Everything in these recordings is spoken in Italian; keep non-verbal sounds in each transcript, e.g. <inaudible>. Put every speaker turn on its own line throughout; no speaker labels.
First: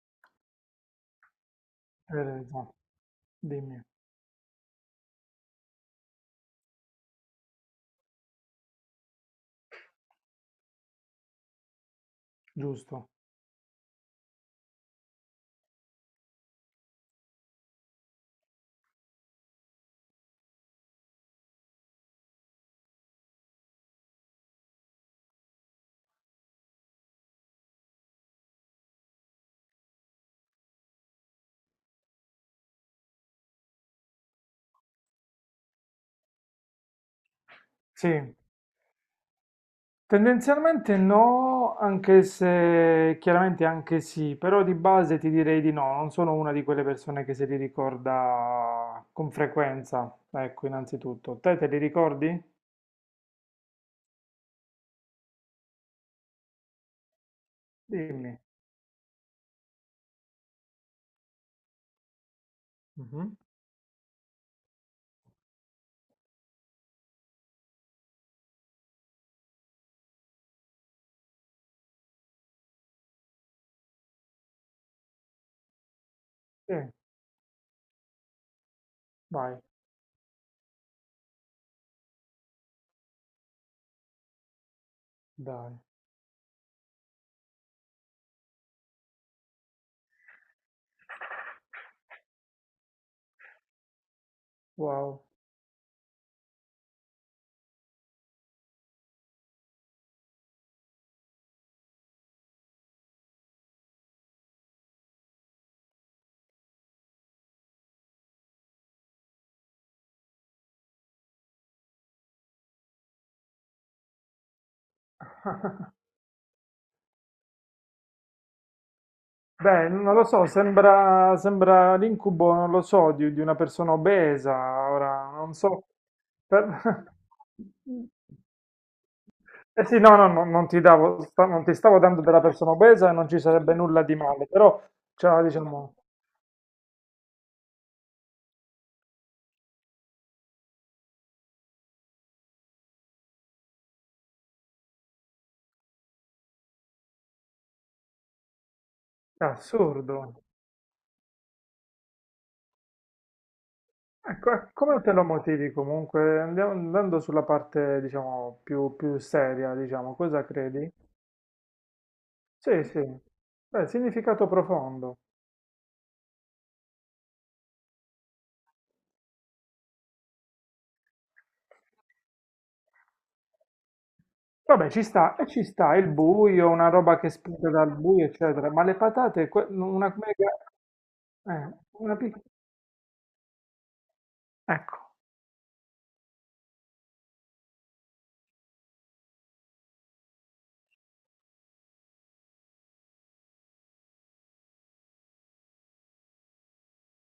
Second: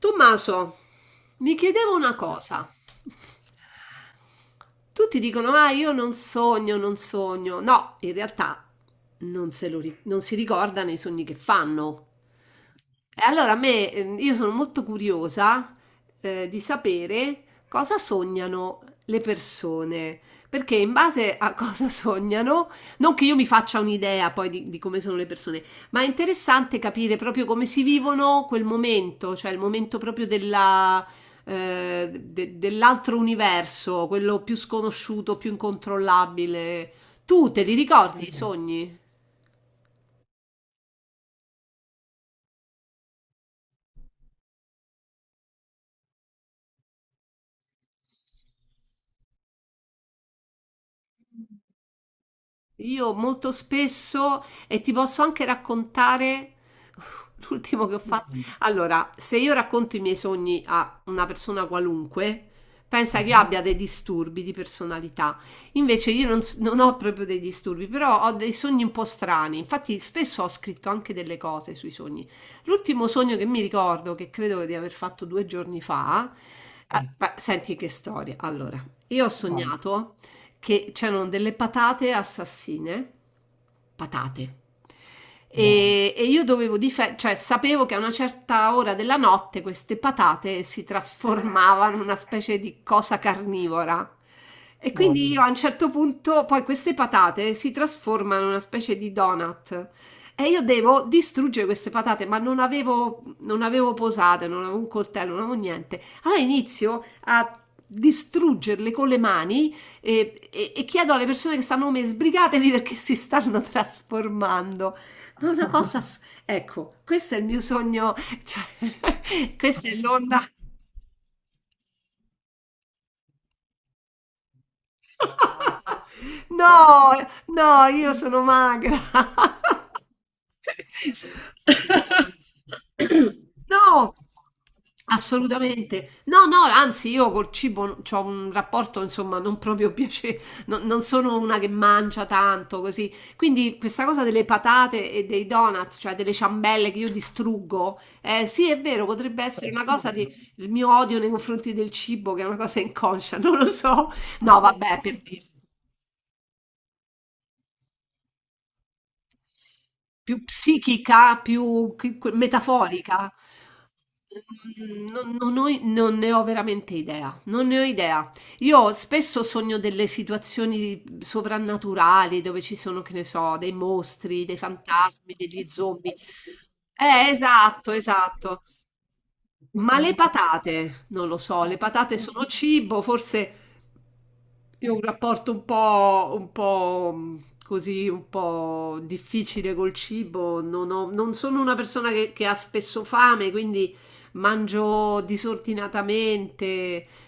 Tommaso, mi chiedevo una
Hai ragione,
cosa.
dimmi,
Tutti dicono, ah, io non sogno, non sogno. No, in realtà non, se lo ri- non si ricordano i sogni che fanno.
giusto.
E allora a me, io sono molto curiosa, di sapere cosa sognano le persone, perché in base a <laughs> cosa sognano, non che io mi faccia un'idea poi di come sono le persone, ma è interessante capire proprio come si vivono quel momento, cioè il momento proprio dell'altro universo, quello più sconosciuto, più incontrollabile. Tu te li ricordi i
Sì,
sogni?
tendenzialmente no, anche se chiaramente anche sì, però di base ti direi di no, non sono una di quelle persone che se li ricorda con frequenza, ecco, innanzitutto. Te li ricordi?
Io molto spesso, e ti posso anche raccontare uh, l'ultimo che ho fatto.
Dimmi.
Allora, se io racconto i miei sogni a una persona qualunque, pensa
Mhm.
che abbia dei disturbi di personalità. Invece io non, s- non ho proprio dei disturbi, però ho dei sogni un po' strani. Infatti spesso ho scritto anche delle cose sui sogni. L'ultimo sogno che mi ricordo, che credo di aver fatto due giorni fa,
Sì,
Mm. beh, senti che storia. Allora, io ho Vai.
vai.
Sognato che c'erano delle patate assassine, patate.
Dai,
E io dovevo difendere, cioè sapevo che a una certa ora della notte queste patate si trasformavano in una specie di cosa carnivora. E
wow.
quindi io a un certo punto, poi queste patate si trasformano in una specie di donut. E io devo distruggere queste patate, ma non avevo posate, non avevo un coltello, non avevo niente. Allora inizio a distruggerle con le mani e, e chiedo alle persone che stanno come me, sbrigatevi perché si stanno trasformando. Ma è una cosa... ass- Ecco, questo è il mio sogno, cioè, <laughs> questa
Beh,
è
non lo
l'onda.
so, sembra, sembra l'incubo, non lo so, di una persona obesa, ora non so.
<laughs>
Per-
No, no, io
<laughs>
sono magra.
Eh
<laughs>
sì, no, no, no, non ti davo, non ti stavo dando della persona obesa e non ci sarebbe nulla
No,
di male, però, cioè, diciamo,
assolutamente. No, no, anzi io col cibo ho un rapporto, insomma, non proprio <laughs> piacevole, non sono una che mangia tanto così. Quindi questa cosa delle patate e dei donuts, cioè delle ciambelle che io distruggo, sì, è vero, potrebbe
è
essere una cosa di
assurdo.
il mio odio nei confronti del cibo, che è una cosa inconscia, <laughs> non lo so.
Ecco,
No, vabbè,
come te
per
lo
dire.
motivi comunque? Andiamo, andando sulla parte, diciamo, più, più seria, diciamo, cosa
Più
credi?
psichica, più chi que
Sì, sì,
metaforica?
beh, significato
Mhmm,
profondo.
non ne ho veramente idea, non ne ho idea. Io spesso sogno delle situazioni sovrannaturali dove ci sono, che ne so, dei mostri, dei
Vabbè, ci
fantasmi,
sta, e ci
degli
sta il
zombie.
buio, una roba che spunta
Esatto,
dal buio,
esatto.
eccetera, ma le patate,
Ma
una
le
mega...
patate, non lo so,
Eh,
le
una
patate
piccola...
sono cibo, forse io ho
Ecco,
un rapporto un po', così, un po' difficile col cibo, non sono una persona che ha spesso fame, quindi mangio disordinatamente,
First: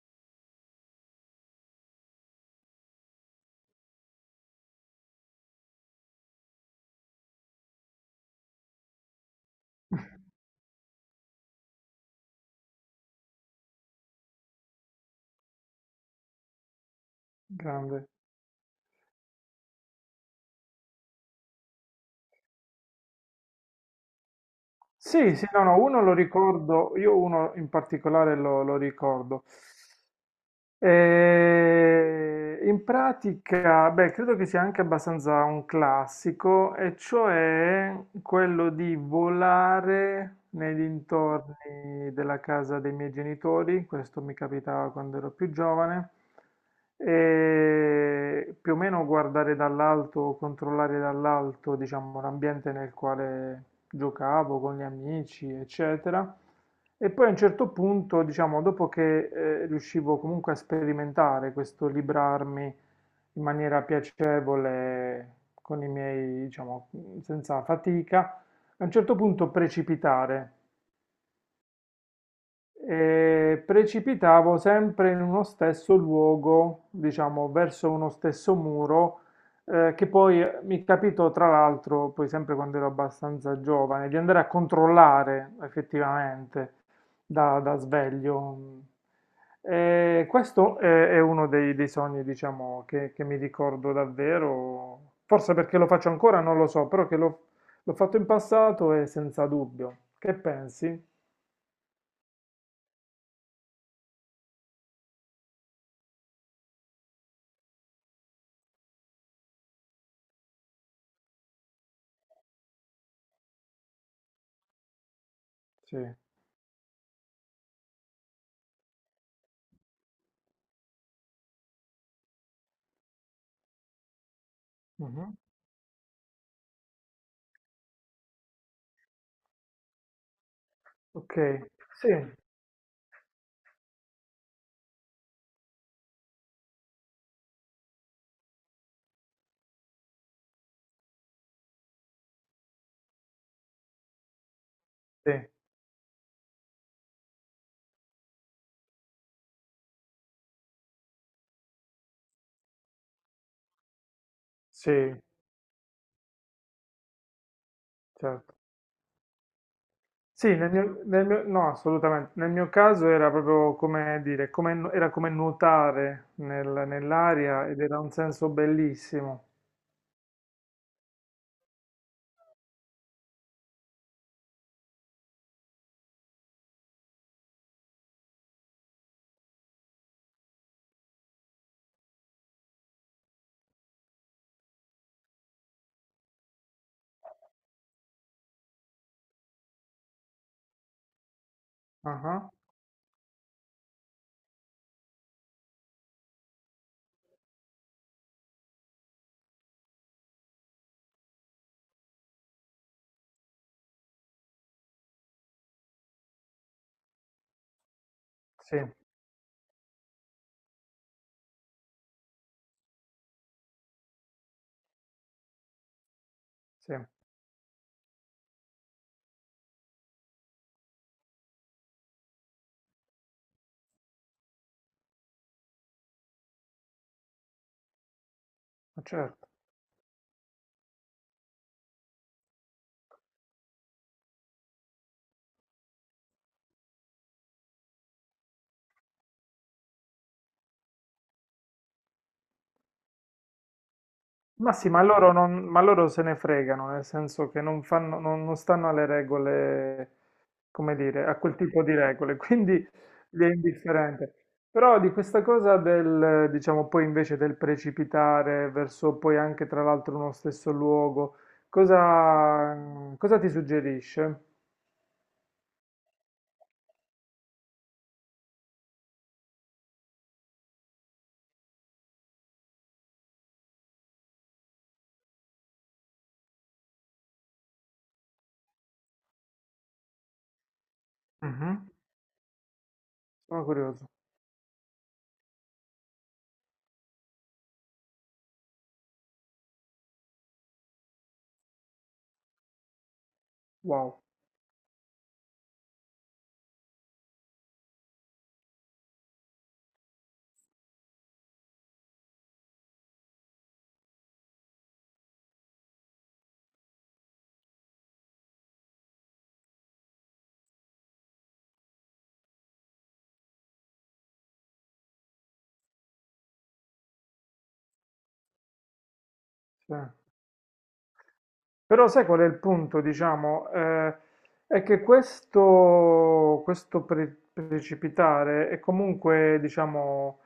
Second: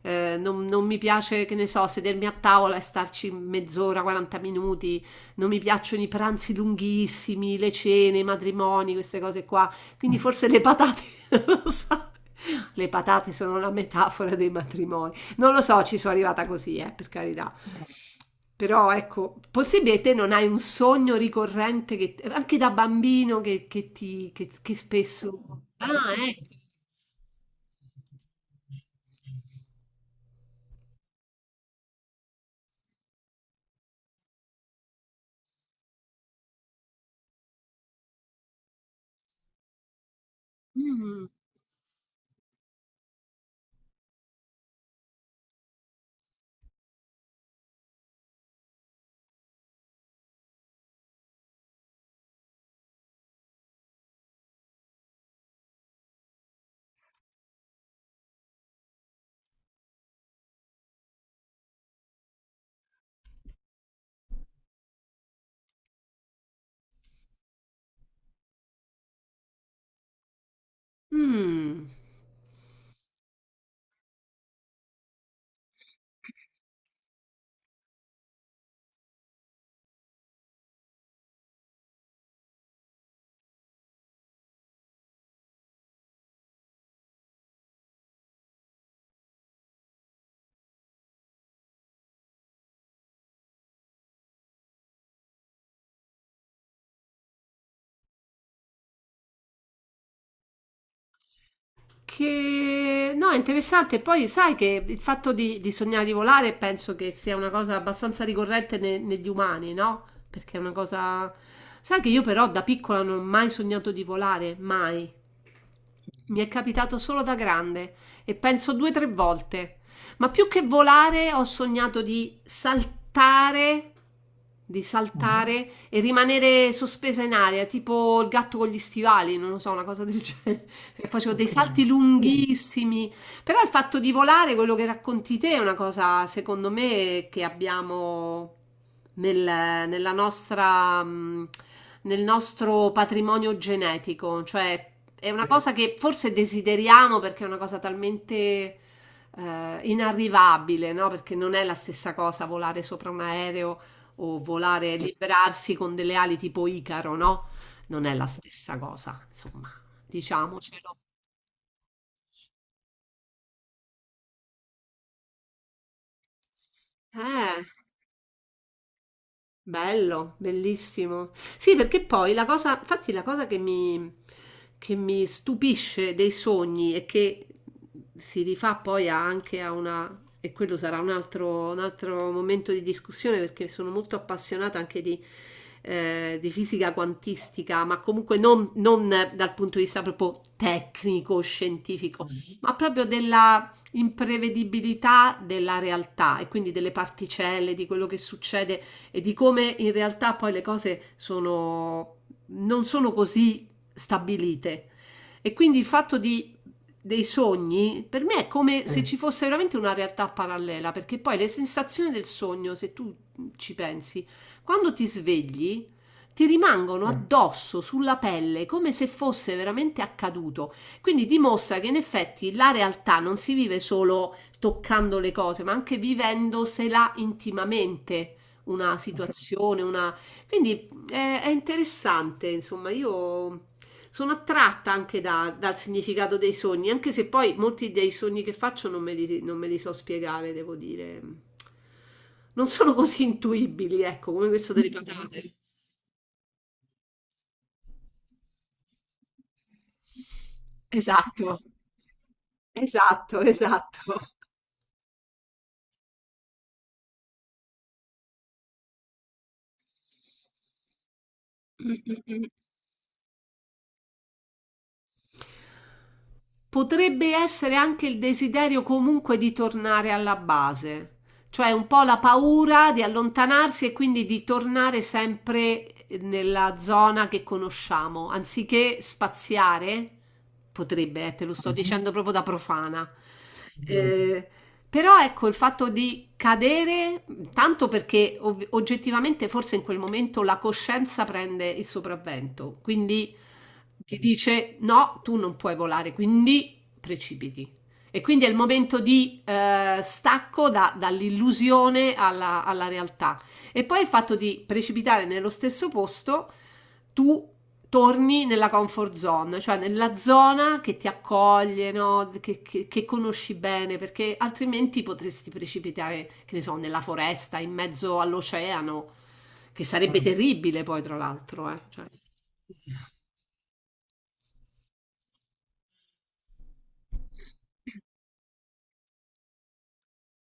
non mi piace, che ne so, sedermi a tavola e starci mezz'ora, 40 minuti, non mi piacciono i pranzi lunghissimi, le cene, i matrimoni, queste cose qua. Quindi forse le patate, <laughs> non lo so. Le patate sono la metafora dei matrimoni. Non lo so, ci sono arrivata così, per carità.
grande.
Però ecco, possibile te non hai un sogno ricorrente che, anche da bambino che
Sì,
spesso.
sì, no, no,
Ah,
uno lo
ecco.
ricordo, io uno in particolare lo, lo ricordo. In pratica, beh, credo che sia anche abbastanza un classico, e cioè quello di volare nei
Mm,
dintorni della casa dei miei genitori, questo mi capitava quando ero più giovane, e più o meno guardare dall'alto, controllare dall'alto, diciamo, l'ambiente nel quale giocavo con gli amici, eccetera. E poi a un certo punto, diciamo, dopo che riuscivo comunque a sperimentare questo librarmi in maniera piacevole, con i miei, diciamo, senza fatica, a un certo punto precipitare
mm.
e precipitavo sempre in uno stesso luogo, diciamo, verso uno stesso muro, che poi mi capitò, tra l'altro, poi sempre quando ero abbastanza giovane, di andare a controllare effettivamente da sveglio. E questo è uno dei, dei sogni, diciamo, che mi ricordo davvero, forse perché lo faccio ancora, non lo so, però che l'ho fatto in passato e senza dubbio. Che pensi?
Che no, è interessante. Poi sai che il fatto di sognare di volare penso che sia una cosa abbastanza ricorrente negli umani, no? Perché è una cosa. Sai che io però da piccola non ho mai sognato di volare, mai.
Sì.
Mi è capitato solo da grande e penso due o tre volte. Ma più che volare ho sognato di saltare,
Mhm.
e rimanere sospesa in aria, tipo il gatto con gli stivali, non lo so, una cosa del genere. <laughs>
Ok,
Facevo dei salti
sì,
lunghissimi, però il fatto di volare, quello che racconti te, è una cosa, secondo me, che abbiamo nel, nella nostra, nel nostro patrimonio genetico. Cioè, è
sì,
una cosa che forse desideriamo perché è una cosa talmente inarrivabile, no? Perché non è la stessa cosa volare sopra un aereo o
sì,
volare, liberarsi con delle ali tipo Icaro, no? Non è la
certo.
stessa cosa, insomma,
Sì, nel
diciamocelo.
mio, no, assolutamente. Nel mio caso era proprio come dire, era come nuotare
Eh.
nell'aria ed era un senso bellissimo.
Bello, bellissimo. Sì, perché poi la cosa, infatti la cosa che mi stupisce dei sogni e che si rifà poi anche a una, e quello sarà un altro momento di discussione perché sono molto appassionata anche di fisica quantistica, ma comunque non dal punto di vista proprio tecnico, scientifico,
Ah,
ma proprio della imprevedibilità della realtà e quindi delle particelle, di quello che succede e di come in realtà poi le cose sono, non sono così stabilite. E quindi dei sogni per me è
sì,
come se ci fosse veramente una realtà parallela, perché poi le sensazioni del sogno, se tu ci pensi, quando ti svegli, ti
sì,
rimangono
ma
addosso sulla pelle come se fosse veramente accaduto. Quindi dimostra che in effetti la realtà non si vive solo toccando le cose, ma anche vivendosela intimamente una
certo.
situazione, una... Quindi è interessante, insomma, io sono attratta anche dal significato dei sogni, anche se poi molti dei sogni che faccio non me li so spiegare, devo dire. Non sono così intuibili, ecco, come questo
Ma
delle
sì, ma loro,
patate.
non, ma loro se ne fregano, nel senso che non fanno, non stanno alle regole come dire, a
Esatto.
quel tipo di regole, <laughs> quindi gli è indifferente. Però di questa cosa del, diciamo, poi invece del precipitare verso poi anche tra l'altro uno stesso luogo, cosa, cosa ti suggerisce?
Potrebbe essere anche il desiderio comunque di tornare alla base, cioè un po' la paura di allontanarsi e quindi di tornare sempre nella zona che conosciamo, anziché spaziare, potrebbe, te lo sto
Mhm,
dicendo proprio da profana.
sono curioso.
Eh, però ecco il fatto di cadere, tanto perché oggettivamente forse in quel momento la coscienza prende il sopravvento, quindi ti
Wow.
dice no, tu non puoi volare, quindi precipiti. E quindi è il momento di stacco dall'illusione alla realtà. E poi il fatto di precipitare nello stesso posto, tu torni nella comfort zone, cioè nella zona che ti accoglie, no? Che conosci bene, perché altrimenti potresti precipitare, che ne so, nella foresta, in mezzo all'oceano, che
Sì.
sarebbe terribile poi, tra l'altro, eh. Cioè,
Però sai qual è il punto, diciamo? È che questo, precipitare è comunque, diciamo,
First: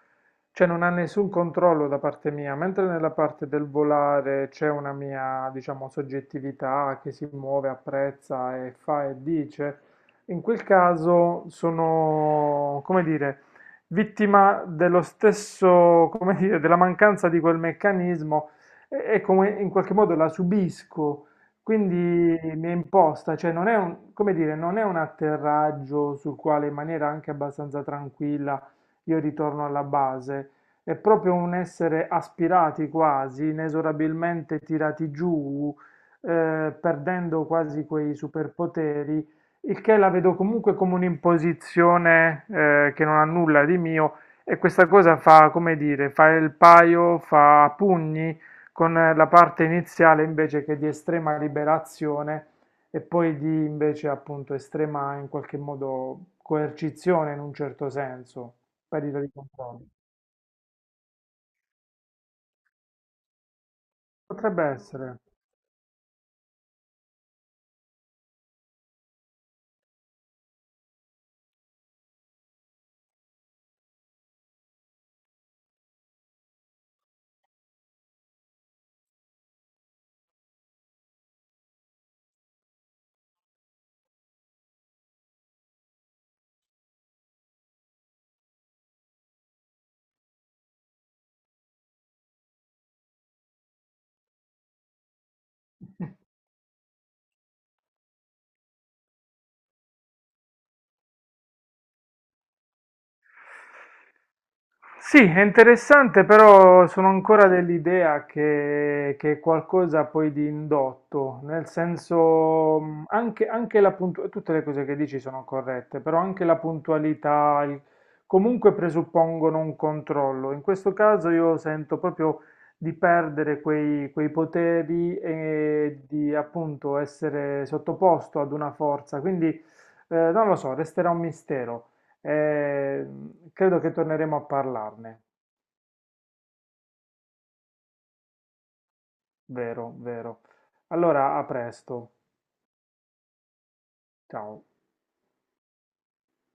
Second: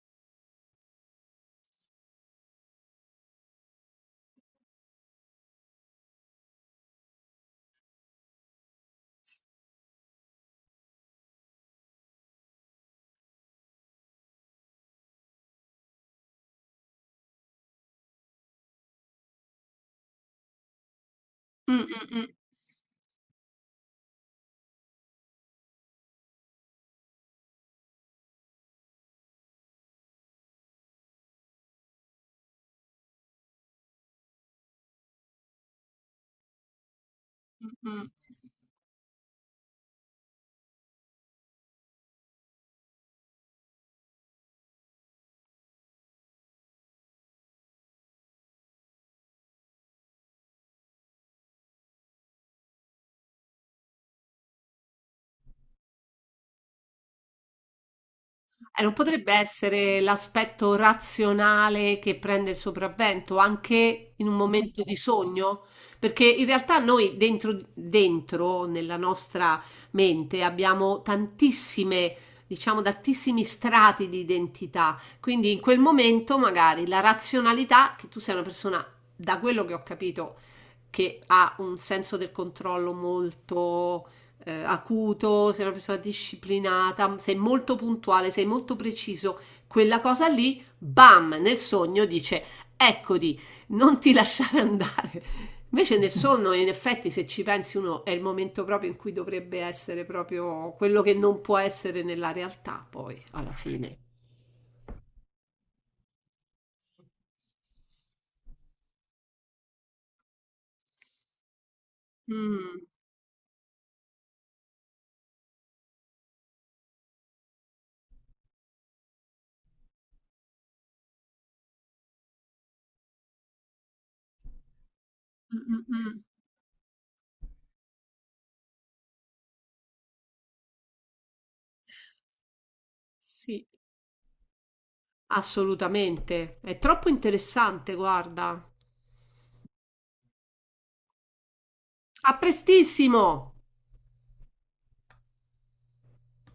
cioè non ha nessun controllo da parte mia, mentre nella parte del volare c'è una mia, diciamo, soggettività che si muove, apprezza e fa e dice. In quel caso sono, come dire, vittima dello stesso, come dire, della mancanza di quel meccanismo e come in qualche modo la subisco.
mm, mm,
Quindi mi è imposta, cioè non è un, come dire, non è un atterraggio sul quale in maniera anche abbastanza tranquilla io ritorno alla base, è proprio un essere aspirati quasi, inesorabilmente tirati giù, perdendo
mm,
quasi
mm.
quei superpoteri, il che la vedo comunque come un'imposizione, che non ha nulla di mio e questa cosa fa, come dire, fa il paio, fa a pugni con la parte iniziale invece che di estrema liberazione e poi di invece appunto estrema in qualche modo coercizione in un certo senso,
Non
perdita di
potrebbe
controllo.
essere l'aspetto razionale che prende il sopravvento anche in un
Potrebbe
momento di
essere.
sogno? Perché in realtà noi dentro nella nostra mente abbiamo tantissime, diciamo, tantissimi strati di identità. Quindi in quel momento magari la razionalità, che tu sei una persona, da quello che ho capito, che ha un senso del controllo molto acuto, sei una persona disciplinata, sei molto puntuale, sei molto preciso, quella cosa lì, bam, nel sogno dice, eccoti, non ti <laughs> lasciare andare. Invece nel sonno, in effetti, se ci pensi uno, è il momento proprio in cui dovrebbe essere proprio quello che non può essere nella realtà, poi, alla fine.
Sì, è interessante, però sono ancora dell'idea che è qualcosa poi di indotto, nel senso
Mm,
anche, anche la puntualità, tutte le cose che dici sono corrette, però anche comunque presuppongono un controllo. In questo caso io sento proprio di perdere quei, quei poteri e di appunto essere sottoposto ad una forza, quindi non lo so, resterà un mistero.
sì,
Credo che torneremo a parlarne,
assolutamente. È troppo interessante, guarda.
vero, vero. Allora, a presto.
A prestissimo!
Ciao.